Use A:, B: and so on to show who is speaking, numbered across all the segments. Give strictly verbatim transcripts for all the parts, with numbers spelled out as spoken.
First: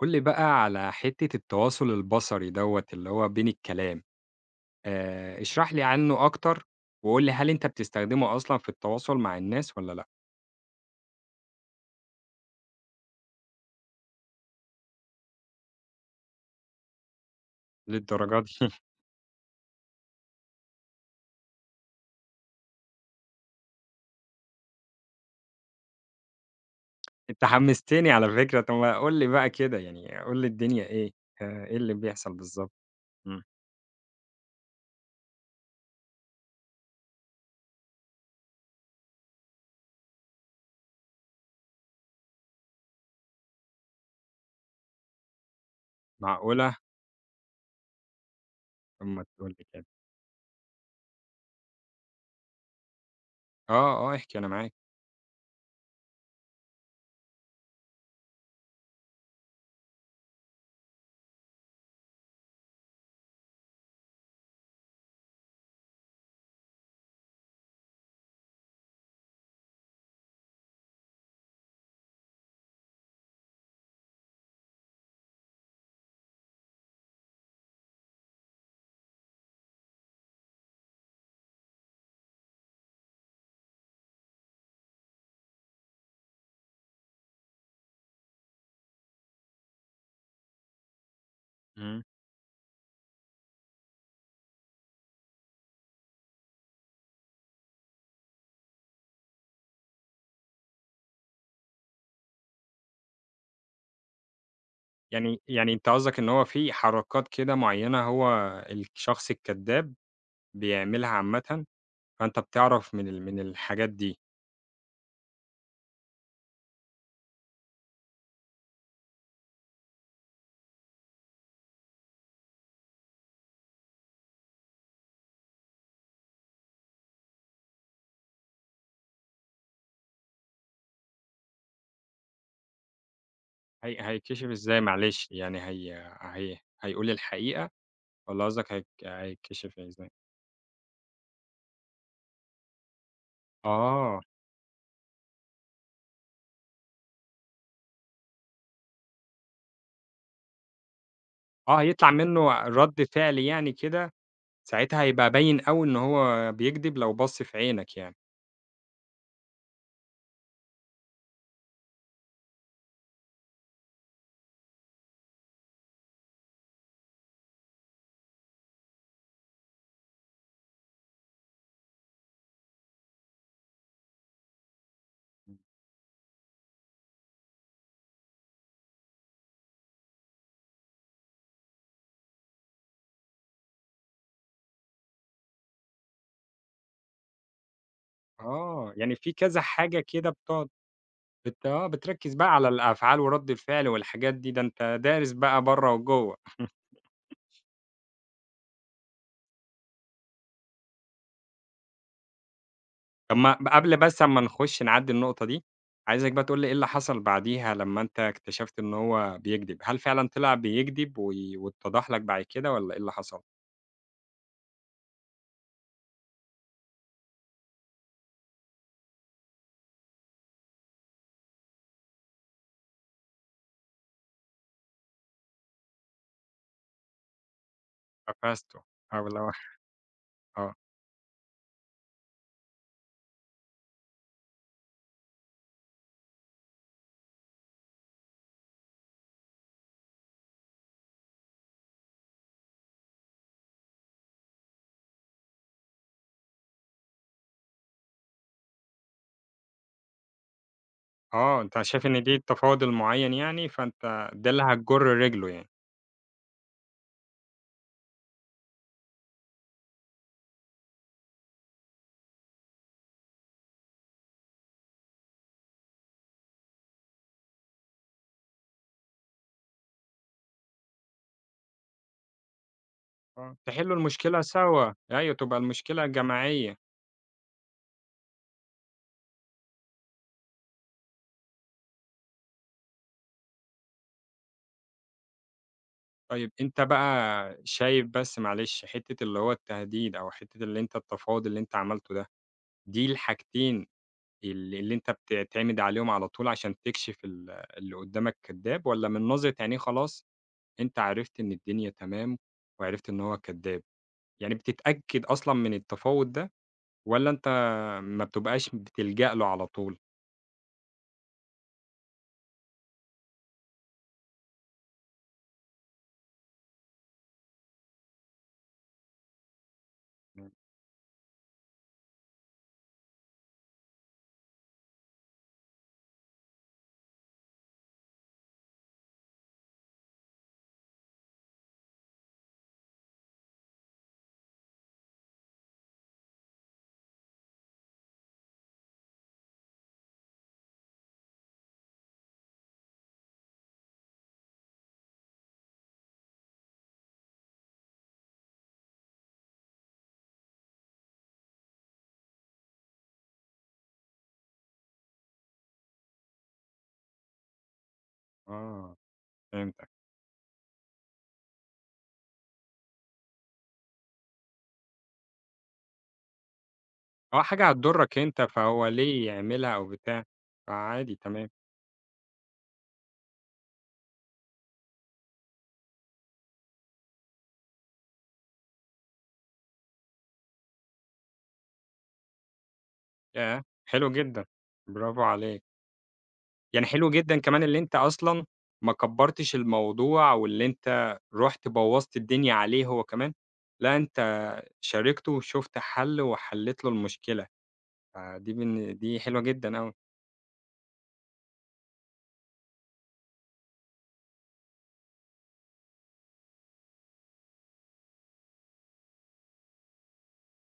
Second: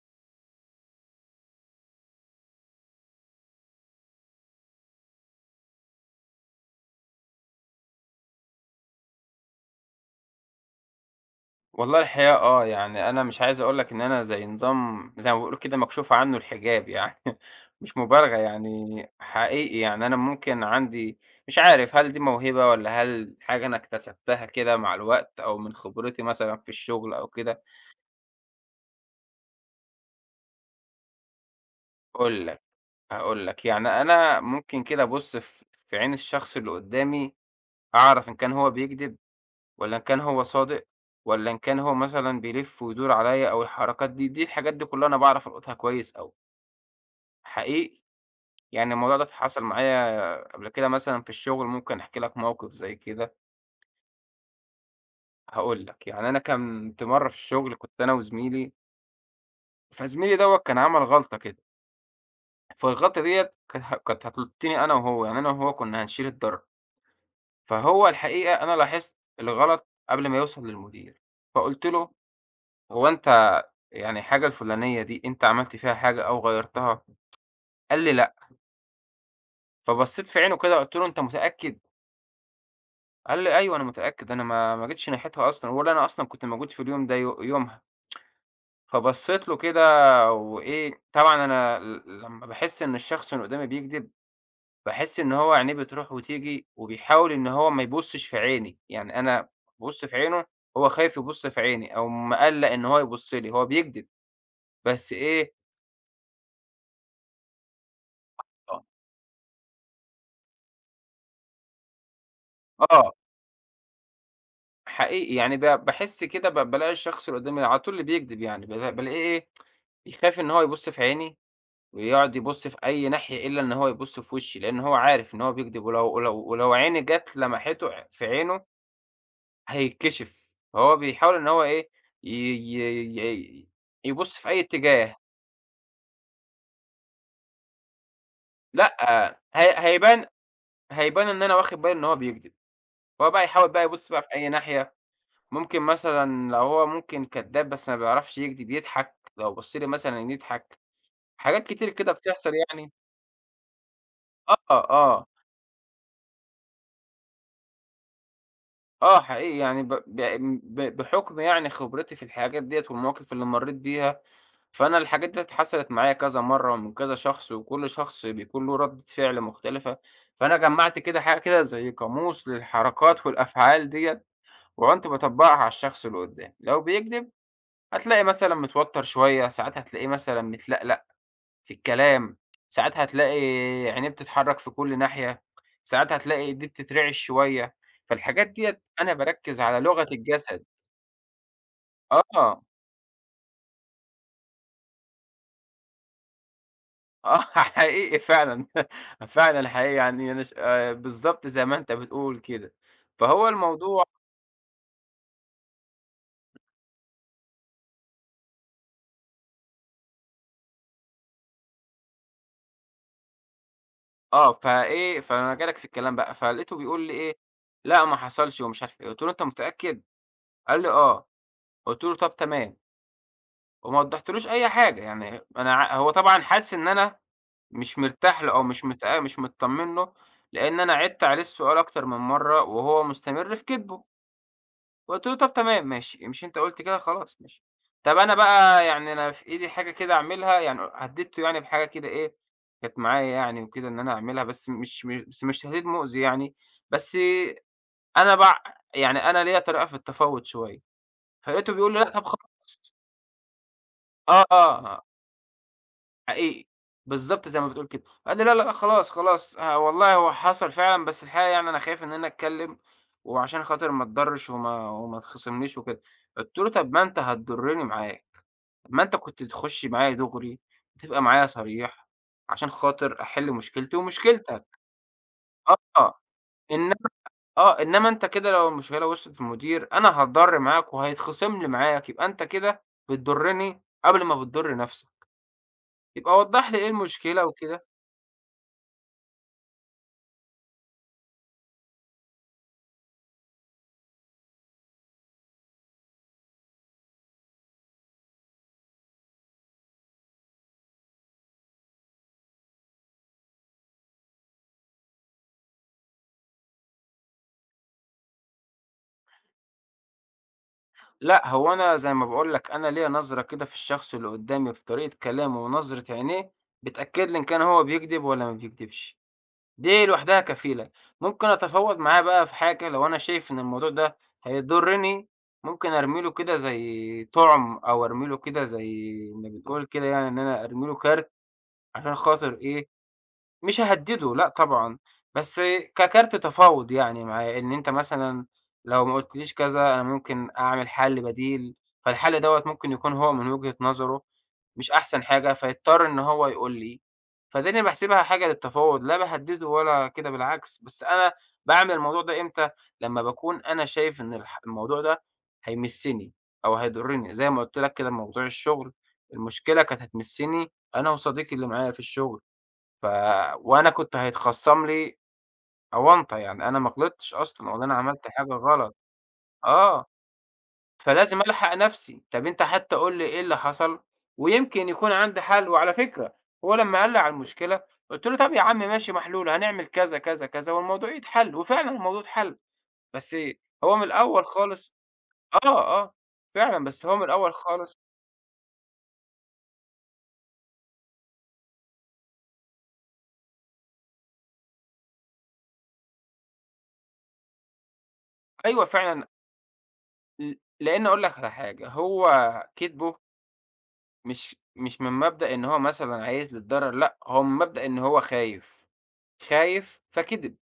A: قُل لي بقى على حتّة التواصل البصري دوّة اللي هو بين الكلام، آآ اشرح لي عنّه أكتر، وقُل لي هل أنت بتستخدمه أصلًا في التواصل مع الناس والّا لأ؟
B: والله الحقيقة آه، يعني أنا مش عايز أقول لك إن أنا زي نظام زي ما بيقولوا كده مكشوف عنّه الحجاب يعني مش مبالغة
A: للدرجة دي!
B: يعني حقيقي يعني أنا ممكن عندي مش عارف هل دي موهبة والّا هل حاجة أنا اكتسبتها كده مع الوقت أو من خبرتي مثلًا في الشغل أو
A: أنت
B: كده.
A: حمستني على فكرة، طب ما قُل لي بقى كده يعني قُل لي الدنيا إيه، آآ إيه اللي بيحصل
B: هاقول لك،
A: بالضبط؟ إمم،
B: هاقول لك، يعني أنا ممكن كده أبُص في في عين الشخص اللي قدّامي أعرف إن كان هو بيكدب والّا إن كان هو صادق والّا إن كان هو مثلًا بيلِف ويدور عليّا أو الحركات دي، دي الحاجات دي كُلّها أنا باعرف ألقطها كويس أوي.
A: معقولة!
B: حقيقي، يعني
A: طب
B: الموضوع
A: ما
B: ده
A: تقول
B: حصل
A: لي كده.
B: معايا قبل كده، مثلًا في الشغل ممكن أحكي لك موقف زي كده.
A: آه، آه، احكِ أنا معاك.
B: هاقول لك، يعني أنا كنت مرّة في الشغل، كنت أنا وزميلي، فزميلي دوّة كان عمل غلطة كده، فالغلطة ديّة كانت ه كانت هتلُطّني أنا وهو، يعني أنا وهو كنا هنشيل الضرر، فهو الحقيقة أنا لاحظت الغلط قبل ما يوصل للمدير، فقُلت له: "هو أنت يعني الحاجة الفلانية دي أنت عملت فيها حاجة أو غيّرتها؟" قال لي: "لأ." فبصّيت في عينه كده، قُلت له: "أنت متأكد؟" قال لي: "أيوه أنا متأكد، أنا ما ما جيتش ناحيتها أصلًا، ولا أنا أصلًا كنت موجود في اليوم ده يو يومها." فبصّيت له كده، وإيه، طبعًا أنا
A: إمم.
B: ل لمّا باحس إن الشخص اللي قدّامي بيكدب، باحس إن هو عينيه بتروح وتيجي، وبيحاول إن هو ما يبُصّش في عيني، يعني أنا بابُص في عينه، هو خايف يبُص في عيني أو مقلّق إن هو يبُص لي، هو بيكدب بس
A: يعني
B: إيه
A: يعني أنت قصدك إن هو في حركات كده معيّنة هو
B: آه.
A: الشخص الكدّاب بيعملها عامةً، فأنت بتعرف من
B: آه،
A: ال من الحاجات دي.
B: حقيقي يعني ب باحس كده، ب بالاقي الشخص اللي قدّامي على طول اللي بيكدب يعني، بالا بالاقيه إيه، بيخاف إن هو يبُص في عيني، ويقعد يبُص في أي ناحية إلا إن هو يبُص في وشي، لإن هو عارف إن هو بيكدب، ولو ولو ولو عيني جات لمَحته ع في عينه هيتكشف، فهو بيحاول إن هو إيه، ي ي ي
A: هي
B: يبُص
A: هيتكشف
B: في أي
A: إزاي
B: اتجاه.
A: معلش؟ يعني هي هي هيقول الحقيقة والّا قصدك هيك
B: لأ، هي
A: هيتكشف إزاي؟
B: هيبان، هيبان إن أنا واخد بالي إن هو بيكدب، فهو بقى يحاول بقى يبُص
A: آه،
B: بقى في أي ناحية، ممكن مثلًا لو هو ممكن كدّاب بس ما بيعرفش يكدب يضحك، لو بُص لي مثلًا يضحك، حاجات
A: آه
B: كتير
A: هيطلع
B: كده
A: منّه
B: بتحصل يعني.
A: رَد فعل يعني كده،
B: آه،
A: ساعتها
B: آه.
A: هيبقى باين أوي إن هو بيكدب لو بَص في عينك يعني.
B: آه حقيقي يعني ب ب ب بحُكم يعني خبرتي في الحاجات ديّة والمواقف اللي مرّيت بيها، فأنا الحاجات ديّة حصلت معايا كذا مرّة ومن كذا شخص، وكل شخص بيكون له ردة فعل مختلفة، فأنا جمّعت كده حاجة كده زي قاموس للحركات والأفعال ديّة، وعنت باطبّقها على الشخص اللي قُدّامي، لو بيكدب هتلاقي مثلًا متوتّر شوية، ساعات هتلاقيه مثلًا متلقلق في الكلام، ساعات هتلاقي عينيه بتتحرّك في كل ناحية، ساعات هتلاقي إيديه بتترعش شوية، فالحاجات ديّة
A: آه،
B: أنا
A: يعني في كذا
B: باركّز على
A: حاجة
B: لغة
A: كده
B: الجسد.
A: بتقعد بت آه،
B: آه،
A: بتركّز بقى
B: آه
A: على الأفعال ورَد الفعل والحاجات دي، ده أنت دارس بقى برّه وجوّه.
B: حقيقي فعلًا، فعلًا حقيقي، يعني أنا ش آآ بالضبط زي ما أنت بتقول كده،
A: طب
B: فهو
A: ما قبل
B: الموضوع
A: بس أمّا نخش نعدّي النقطة دي، عايزك بقى تقول لي إيه اللي حصل بعديها لمّا أنت اكتشفت إن هو بيكدب؟ هل فعلًا طلع بيكدب و واتضح لك بعد كده والّا إيه اللي حصل؟
B: آه، فإيه فأنا جاي لك في الكلام بقى، فلقيته بيقول لي إيه: "لأ ما حصلش" ومش عارف إيه، قُلت له: "أنت متأكد؟" قال لي: "آه." قُلت له: "طَب تمام." وما وضّحتلوش أي حاجة، يعني أنا ع هو طبعًا حَس إن أنا مش مرتاح له أو
A: قفشته
B: مش متأ
A: أو
B: مش
A: اللي هو
B: متطمن له،
A: آه،
B: لإن أنا عِدت عليه السؤال أكتر من مرّة وهو مستمر في كدبه، قُلت له: "طب تمام ماشي، مش أنت قُلت كده خلاص ماشي." طب أنا بقى، يعني أنا في إيدي حاجة كده أعملها، يعني هدّدته يعني بحاجة كده إيه، كانت معايا يعني وكده إن أنا أعملها، بس مش م بس مش تهديد مؤذي يعني، بس أنا بع يعني أنا ليّا طريقة في التفاوض شوية،
A: آه
B: فلقيته
A: أنت
B: بيقول لي:
A: شايف
B: "لأ آه.
A: إن
B: طب
A: دي
B: خلاص."
A: تفاضل معيّن يعني، فأنت
B: آه.
A: ده
B: اه
A: اللي هتجُر
B: آه.
A: رجله يعني،
B: حقيقي، بالضبط زي ما بتقول كده، قال لي: "لا، لا، لأ خلاص، خلاص ه والله هو حصل فعلًا، بس الحقيقة يعني أنا خايف إن أنا أتكلّم، وعشان خاطر ما اتضرّش وما وما تخصمنيش وكده." قُلت له: "طَب ما أنت هتضرّني معاك، طَب ما أنت كنت تخُش معايا دُغري، وتبقى معايا صريح عشان خاطر أحِل
A: آه،
B: مشكلتي
A: تحلّوا المشكلة
B: ومشكلتك."
A: سوا، أيوه تبقى المشكلة
B: آه،
A: جماعية.
B: إنما آه، إنما أنت كده لو المشكلة وصلت للمدير أنا هاتضَر معاك وهيتخصم لي معاك، يبقى أنت كده بتضُرّني قبل ما بتضُر نَفْسك، يبقى
A: طيب
B: وضّح لي
A: أنت
B: إيه المشكلة
A: بقى
B: وكده."
A: شايف بس معلش حتّة اللي هو التهديد أو حتّة اللي أنت التفاوض اللي أنت عملته ده، دي الحاجتين ال اللي أنت بتعتمد عليهم على طول عشان تكشف ال اللي قدّامك كدّاب، والّا من نظرة عينيه خلاص أنت عرفت إن الدنيا تمام وعرفت إن هو كدّاب؟ يعني بتتأكد أصلًا من التفاوت ده، والّا أنت ما بتبقاش بتلجأ له على طول؟
B: لأ، هو أنا زي ما باقول لك، أنا ليّا نظرة كده في الشخص اللي قدّامي، بطريقة كلامه ونظرة عينيه، بتأكد لي إن كان هو بيكدب والّا ما بيكدبش، دي لوحدها
A: امم،
B: كفيلة. ممكن أتفاوض معاه بقى في حاجة لو أنا شايف إن الموضوع ده هيضرني، ممكن أرمي له كده زي طُعم، أو أرمي له كده زي ما بنقول كده، يعني إن أنا أرمي له كارت عشان خاطر إيه، مش هاهدّده لأ طبعًا، بس ككارت تفاوض يعني معاه، إن أنت مثلًا لو ما قُلتليش كذا أنا ممكن أعمل حل بديل، فالحل دوّة ممكن يكون هو من وجهة نظره مش أحسن حاجة، فيضطر إن هو يقول لي، فدي أنا باحسبها حاجة للتفاوض، لا باهدّده ولا كده بالعكس، بس أنا باعمل الموضوع ده إمتى، لمّا باكون أنا شايف إن الح الموضوع ده هيمسّني أو هيضرني، زي ما قُلت لك كده موضوع الشغل،
A: آه
B: المشكلة
A: فهمتك،
B: كانت هتمسّني أنا وصديقي اللي معايا في الشغل. ف وأنا كنت هيتخصم لي أونطة، يعني أنا ما غلطتش
A: آه حاجة
B: أصلًا، ولا أنا
A: هتضرك
B: عملت
A: أنت
B: حاجة
A: فهو
B: غلط.
A: ليه يعملها أو
B: آه،
A: بتاع، فعادي
B: فلازم
A: تمام،
B: ألحق نفسي، طب أنت حتى قُل لي إيه اللي حصل ويمكن يكون عندي حل. وعلى فكرة هو لمّا قال لي على المشكلة قُلت له: "طب يا عم ماشي محلولة، هنعمل كذا، كذا، كذا والموضوع يتحل." وفعلًا الموضوع اتحل، بس
A: ياه!
B: هو من
A: حلو جدًا،
B: الأول خالص.
A: برافو عليك.
B: آه، آه، فعلًا،
A: يعني
B: بس
A: حلو
B: هو من
A: جدًا
B: الأول
A: كمان اللي أنت
B: خالص.
A: أصلًا ما كبّرتش الموضوع واللي أنت رُحت بوّظت الدنيا عليه هو كمان، لأ أنت شاركته وشُفت حَل وحلّيت له المشكلة، فدي
B: أيوه
A: بالن دي
B: فعلًا،
A: حلوة جدًا أوي.
B: ل لإن أقول لك على حاجة، هو كدبه مش مش من مبدأ إن هو مثلًا عايز للضرر، لأ، هو من مبدأ إن هو خايف، خايف فكِدِب،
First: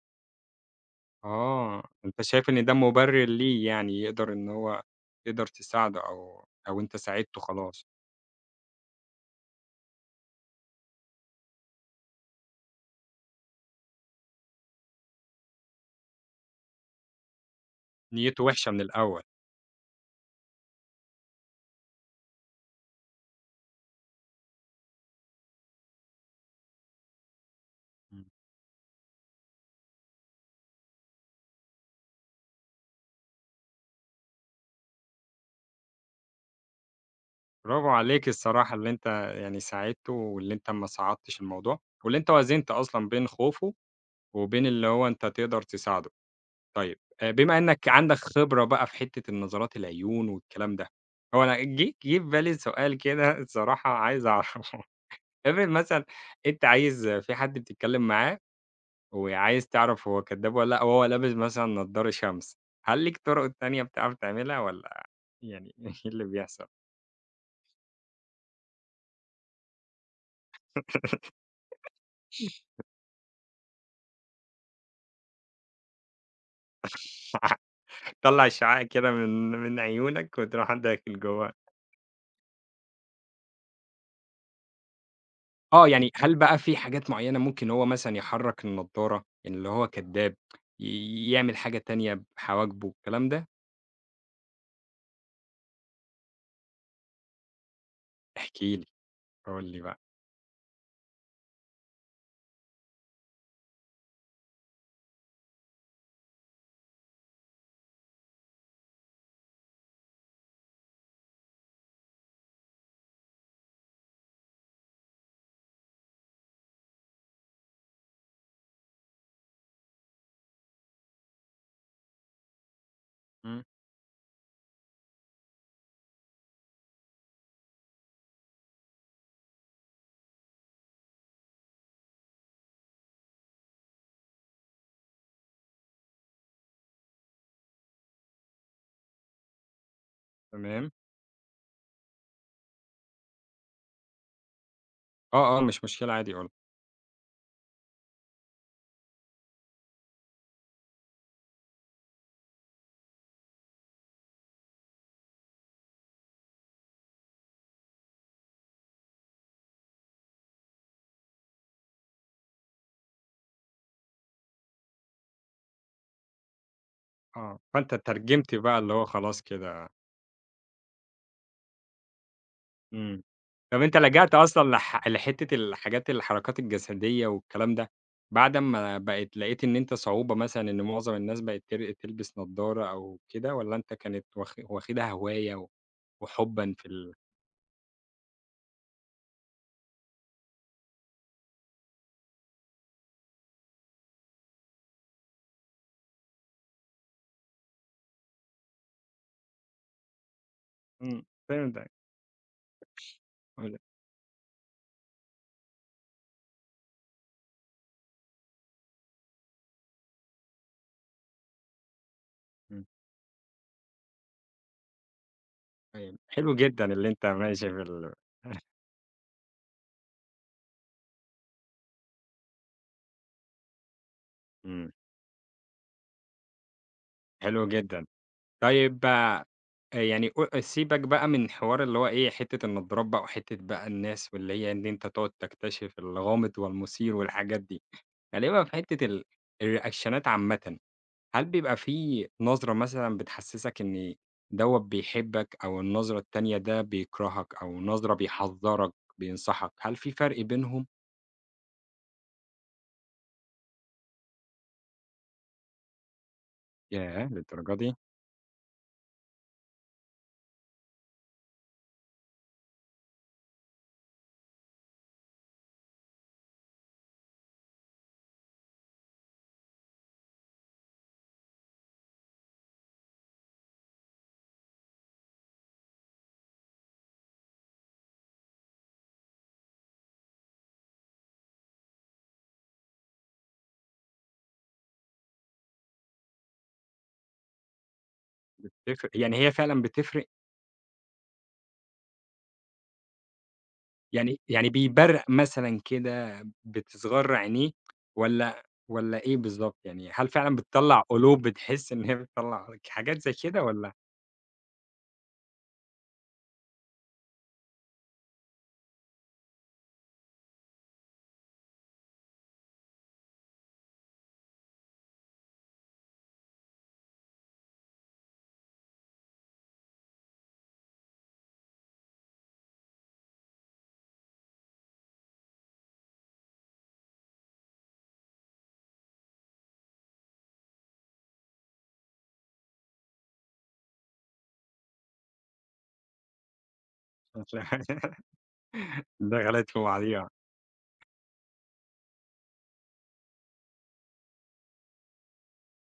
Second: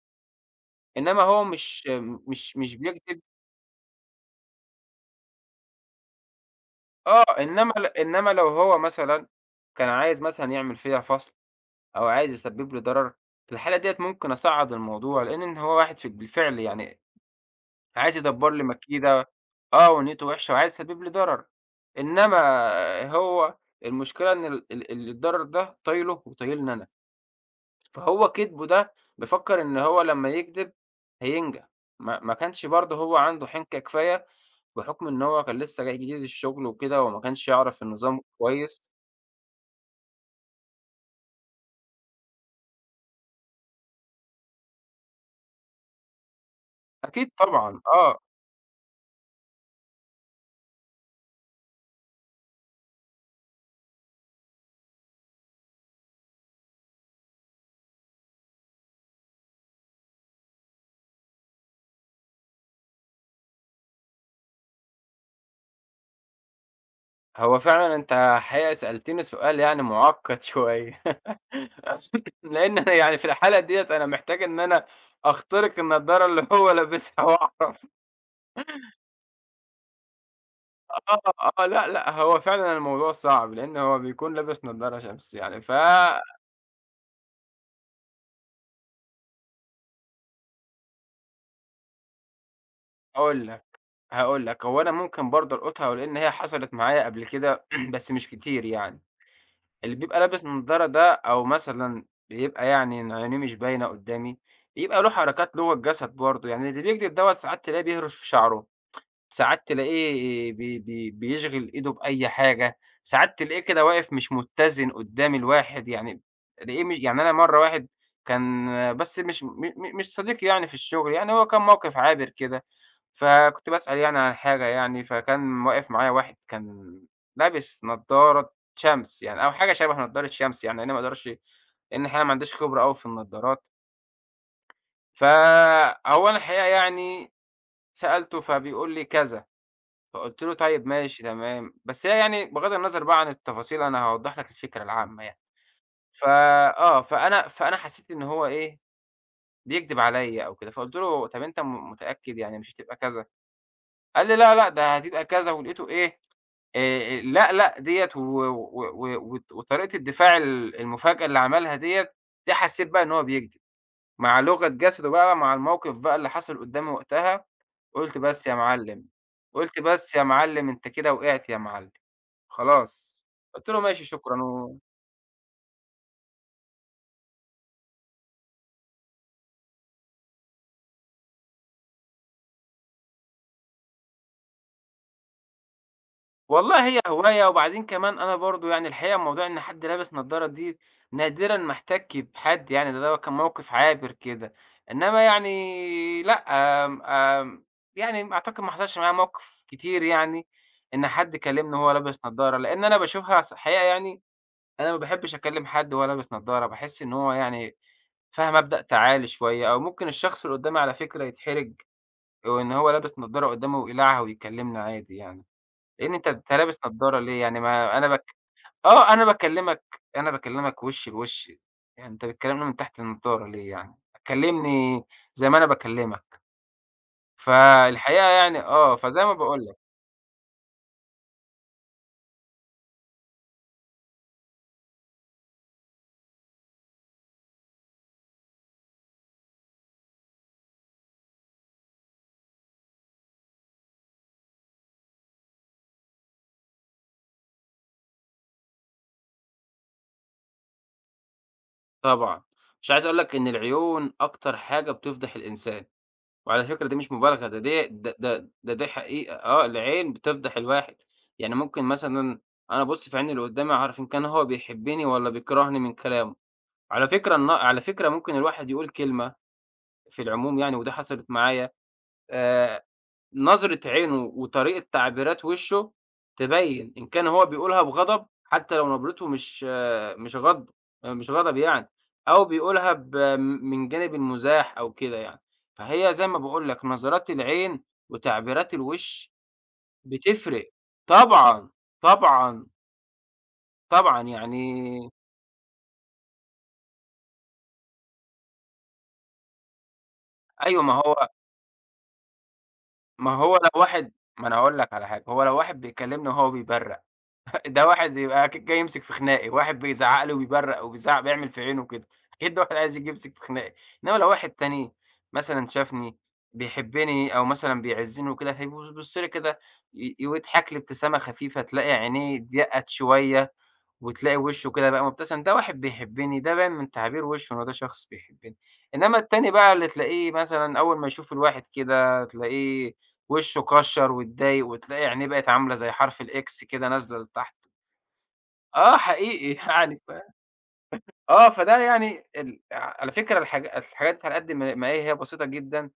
B: إنما هو
A: آه،
B: مش
A: أنت شايف
B: مش
A: إن ده
B: مش بيكدب.
A: مُبرر ليه يعني يقدر إن هو تقدر تساعده أو أو أنت
B: آه،
A: ساعدته
B: إنما
A: خلاص،
B: ل إنما لو هو مثلًا كان عايز مثلًا يعمل فيّا فَصْل، أو عايز يسبب لي ضرر، في الحالة ديّة ممكن أصعّد الموضوع، لإن إن هو واحد في بالفعل يعني عايز
A: نيّته
B: يدبّر لي
A: وِحشة من الأول.
B: مكيدة. آه، ونيّته وِحشة وعايز يسبب لي ضرر، إنما هو المشكلة إن ال ال الضرر ده طايله وطايلني أنا.
A: إمم.
B: فهو كدبه ده بيفكر إن هو لمّا يكدب هينجح، ما ما كانش برضه هو عنده حِنكة كفاية، بحُكم إن هو كان لسه جاي جديد الشغل وكده، وما كانش يعرف
A: برافو
B: النظام
A: عليك الصراحة اللي
B: كويس.
A: أنت يعني ساعدته واللي أنت ما صعّدتش الموضوع واللي أنت وازنت أصلًا بين خوفه وبين اللي هو أنت تقدر تساعده. طيب، آآ
B: أكيد
A: بما
B: طبعًا،
A: إنّك عندك
B: آه.
A: خبرة بقى في حتّة النظرات العيون والكلام ده، هو أنا جه جه في بالي سؤال كده الصراحة عايز أعرفه، افرض مثلًا أنت عايز في حد بتتكلّم معاه وعايز تعرف هو كدّاب والّا لأ وهو لابس مثلًا نضارة شمس، هل ليك طُرق تانية بتعرف تعملها والّا يعني إيه اللي بيحصل؟
B: هو فعلًا أنت الحقيقة سألتني سؤال يعني مُعقّد شوية لإن أنا يعني في الحالة ديّة أنا محتاج إن أنا أخترق النضارة اللي هو لابسها وأعرف.
A: تطلّع الشعاع كده من من عيونك وتروح داخل
B: آه،
A: جوّه
B: آه، لأ، لأ، هو فعلًا الموضوع صعب، لإن هو بيكون لابس نضارة شمس، يعني ف
A: آه، يعني هل بقى في حاجات معيّنة ممكن هو مثلًا يحرّك النضارة، يعني اللي هو كدّاب، ي يعمل حاجة تانية بحواجبه، الكلام ده؟
B: هاقول لك، هاقول لك، هو أنا ممكن برضه ألقطها، لإن هي حصلت معايا قبل كده بس مش
A: احكِ
B: كتير
A: لي،
B: يعني.
A: قُل لي
B: اللي
A: بقى.
B: بيبقى لابس نضارة ده، أو مثلًا بيبقى يعني عينيه مش باينة قدّامي، بيبقى له حركات جوّه الجسد برضه، يعني اللي بيكدب دوّة ساعات تلاقيه بيهرش في شعره، ساعات تلاقيه بي بي بيشغل إيده بأي حاجة، ساعات تلاقيه كده واقف مش متزن قدّام الواحد، يعني تلاقيه مش يعني، أنا مرّة واحد كان بس مش م م مش صديقي يعني في الشغل، يعني هو كان موقف عابر كده.
A: إمم.
B: فكنت باسأل يعني عن حاجة يعني، فكان واقف معايا واحد كان لابس نضارة شمس يعني أو حاجة شبه نضارة شمس يعني، لإني ما اقدرش، لإن الحقيقة ما عنديش خبرة أوي في النضارات، فهو أنا الحقيقة يعني سألته فبيقول لي كذا، فقُلت له: "طيب
A: تمام،
B: ماشي تمام." بس هي يعني بغض النظر بقى عن التفاصيل أنا هاوضّح لك الفكرة العامة يعني.
A: آه، آه، مش مشكلة
B: ف
A: عادي قُل لي،
B: آه، فأنا فأنا حسيت إن هو إيه، بيكدب عليّا أو كده، فقُلت له: "طب أنت م متأكد يعني مش هتبقى كذا؟" قال لي: "لا، لأ، ده هتبقى كذا." ولقيته إيه آآ، لأ، لأ، ديّة و و و وط وطريقة الدفاع ال المفاجأة اللي عملها ديّة، دي حسّيت بقى إن هو بيكدب، مع لغة جسده بقى، مع الموقف بقى اللي حصل قدّامي وقتها.
A: آه، فأنت
B: قُلت بس يا
A: ترجمت بقى اللي
B: معلِّم،
A: هو خلاص
B: قُلت
A: كده
B: بس يا معلِّم، أنت كده وقعت يا معلِّم،
A: إمم،
B: خلاص. قُلت له:
A: طَب أنت
B: "ماشي
A: لجأت
B: شكرًا."
A: أصلًا
B: و
A: لح لحتّة الحاجات الحركات الجسدية والكلام ده، بعد أمّا بقت لقيت إن أنت صعوبة مثلًا إن معظم الناس بقت تر تلبس نضارة أو كده، والّا أنت كانت واخ واخدها هواية و- وحُبًا في
B: والله هي
A: ال
B: هواية، وبعدين كمان أنا برضه يعني الحقيقة موضوع إن حد لابس نضارة دي نادرًا ما احتكّي بحد يعني، ده لو كان موقف عابر كده، إنما يعني لأ، آمم، آمم، يعني أعتقد ما حصلش معايا موقف كتير يعني إن
A: إمم،
B: حد كلمني
A: فهمتك.
B: وهو لابس نضارة، لإن أنا باشوفها ص
A: حلو،
B: الحقيقة يعني أنا ما باحبش أكلم حد وهو لابس نضارة، باحس إن هو يعني فيها مبدأ تعالي شوية، أو ممكن الشخص اللي قدّامي على فكرة يتحرج وإن
A: إمم،
B: هو لابس نضارة قدّامي ويقلعها ويكلمني عادي يعني. لإن
A: طيب
B: أنت أنت
A: حلو
B: لابس
A: جدًا اللي
B: نضارة
A: أنت
B: ليه يعني؟
A: ماشي في
B: ما أنا
A: ال
B: بك آه، أنا باكلّمك، أنا باكلّمك وِش بوِش، يعني أنت بتكلّمني من تحت النضارة ليه يعني؟
A: إمم،
B: كلّمني زي ما أنا باكلّمك،
A: حلو جدًا.
B: فالحقيقة يعني آه،
A: طيب
B: فزي ما
A: آآ
B: باقول لك.
A: يعني قو سيبك بقى من حوار اللي هو إيه، حتّة النضارات بقى وحتّة بقى الناس واللي هي إن أنت تقعد تكتشف الغامض والمثير والحاجات دي، خلّينا بقى في حتّة ال الريأكشنات عامةً، هل بيبقى في نظرة مثلًا بتحسّسك إن دوّة بيحبك أو النظرة التانية ده بيكرهك أو نظرة بيحذّرك، بينصحك، هل في فرق بينهم؟
B: طبعًا، مش عايز أقول لك إن العيون أكتر حاجة بتفضح الإنسان، وعلى فكرة دي مش
A: ياه!
B: مبالغة ده
A: للدرجة
B: دي
A: دي!
B: ده ده ده دي حقيقة آه، العين بتفضح الواحد، يعني ممكن مثلًا أنا أبُص في عين اللي قدّامي أعرف إن كان هو بيحبّني والّا بيكرهني من كلامه، على فكرة الن على فكرة ممكن الواحد يقول كلمة في العموم يعني، ودي حصلت معايا آآ، نظرة عينه وطريقة تعبيرات وشه تبيّن إن كان هو بيقولها بغضب حتى لو نبرته مش آه، مش غضب آه، مش غضب يعني، أو بيقولها ب من جانب المزاح أو كده يعني. فهي زي ما باقول لك، نظرات العين وتعبيرات
A: تفرق
B: الوش
A: يعني هي فعلًا بتفرق؟
B: بتفرق. طبعًا، طبعًا، طبعًا
A: يعني يعني
B: يعني.
A: بيبرق مثلًا كده بتصغر عينيه والّا والّا إيه بالضبط؟ يعني هل فعلًا
B: أيوه، ما
A: بتطلّع
B: هو
A: قلوب بتحس إن هي بتطلّع حاجات زي
B: ما هو
A: كده
B: لو
A: والّا
B: واحد، ما أنا هاقول لك على حاجة، هو لو واحد بيكلمني وهو بيبرق، ده واحد يبقى ك جاي يمسك في خناقي، واحد بيزعّق لي وبيبرّق وبيزعّق بيعمل في عينه كده، أكيد ده واحد عايز ييجي يمسك في خناقي، إنّما لو واحد تاني مثلًا شافني بيحبّني أو مثلًا بيعزّني وكده، هيبُص بيبُص لي كده، ي ويضحك لي ابتسامة خفيفة، تلاقي عينيه اتضيّقت شوية، وتلاقي وِشّه كده بقى مبتسم، ده واحد بيحبّني، ده باين من تعابير وِشّه إن هو ده شخص بيحبّني. إنّما التاني بقى اللي تلاقيه مثلًا أول ما يشوف الواحد كده، تلاقيه وِشّه كَشّر واتضايق، وتلاقي عينيه بقت عاملة زي حرف الإكس كده نازلة لتحت. آه حقيقي
A: دخلت في
B: يعني ف
A: بعضيها،
B: آه، فده يعني ال على فكرة الحاج الحاجات على قد ما ما هي هي بسيطة جدًا،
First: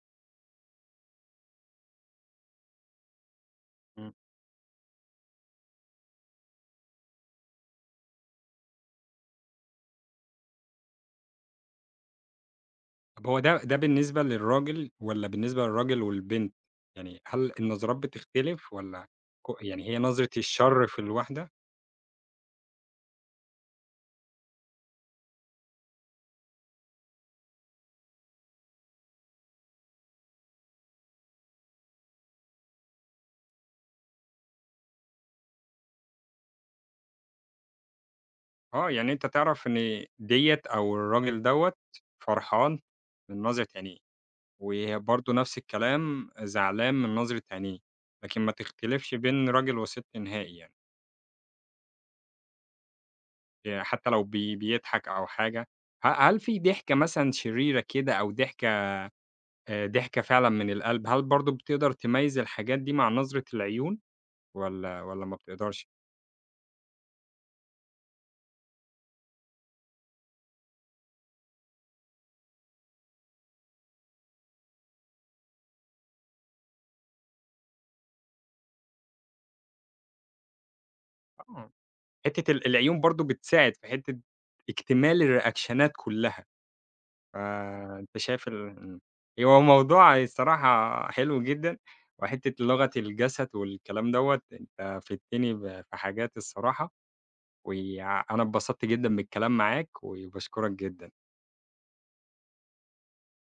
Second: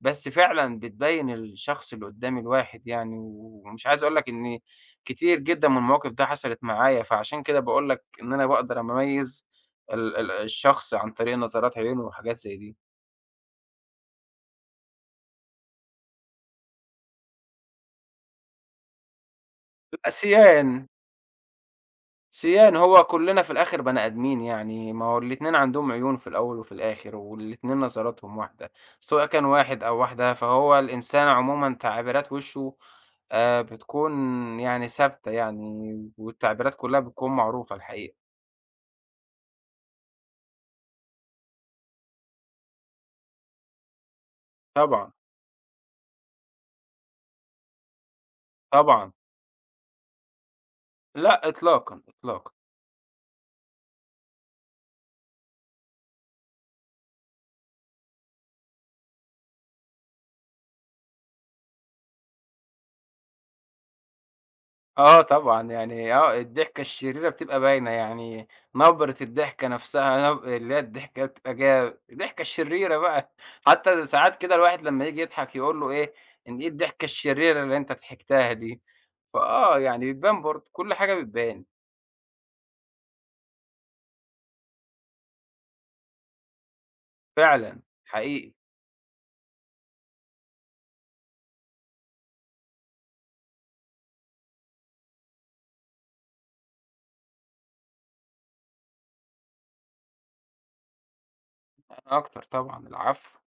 B: بس فعلًا بتبيّن الشخص اللي قدّام الواحد يعني، ومش عايز
A: إمم.
B: أقول لك إن كتير جدًا من المواقف ده حصلت معايا، فعشان كده باقول لك إن أنا باقدر أميّز ال ال الشخص عن طريق نظرات عيونه وحاجات زي دي.
A: طب هو ده ده بالنسبة للراجل والّا بالنسبة للراجل والبنت؟ يعني هل النظرات بتختلف والّا ك يعني هي نظرة الشر
B: القسيان.
A: في الواحدة
B: سيان، هو كلّنا في الآخر بني آدمين يعني، ما هو الاتنين عندهم عيون في الأول وفي الآخر، والاتنين نظراتهم واحدة، سواء كان واحد أو واحدة، فهو الإنسان عمومًا تعبيرات وشه آآ بتكون يعني ثابتة يعني، والتعبيرات كلّها بتكون معروفة الحقيقة.
A: آه، يعني أنت تعرف إن ديّة أو الراجل دوّة فرحان من نظرة عينيه.
B: طبعًا،
A: وبرضه نفس الكلام زعلان من نظرة عينيه، لكن ما
B: طبعًا،
A: تختلفش بين راجل وست نهائي يعني،
B: لأ إطلاقًا، إطلاقًا.
A: آآ حتى لو بي بيضحك أو حاجة، ه هل في ضحكة مثلًا شريرة كده أو ضحكة آآ ضحكة فعلًا من القلب، هل برضه بتقدر تميّز الحاجات دي مع نظرة العيون والّا
B: آه
A: والّا ما
B: طبعًا،
A: بتقدرش؟
B: يعني آه، الضحكة الشريرة بتبقى باينة، يعني نبرة الضحكة نفسها نب اللي هي الضحكة بتبقى جا الضحكة الشريرة بقى، حتى ساعات كده الواحد لمّا ييجي يضحك يقول له إيه، إن إيه الضحكة الشريرة اللي أنت ضحكتها دي؟ فآه، يعني بتبان برضه، كل حاجة بتبان.
A: آه، حتّة ال العيون برضه بتساعد في حتّة إكتمال الريأكشنات كلّها.
B: فعلًا،
A: فأنت شايف ال
B: حقيقي،
A: إمم. هو موضوع الصراحة حلو جدًا، وحتّة لغة الجسد والكلام دوّة أنت فدتني ب في حاجات الصراحة، ويع أنا اتبسطت جدًا بالكلام معاك، وباشكرك جدًا.
B: أنا أكتر طبعًا، العفو.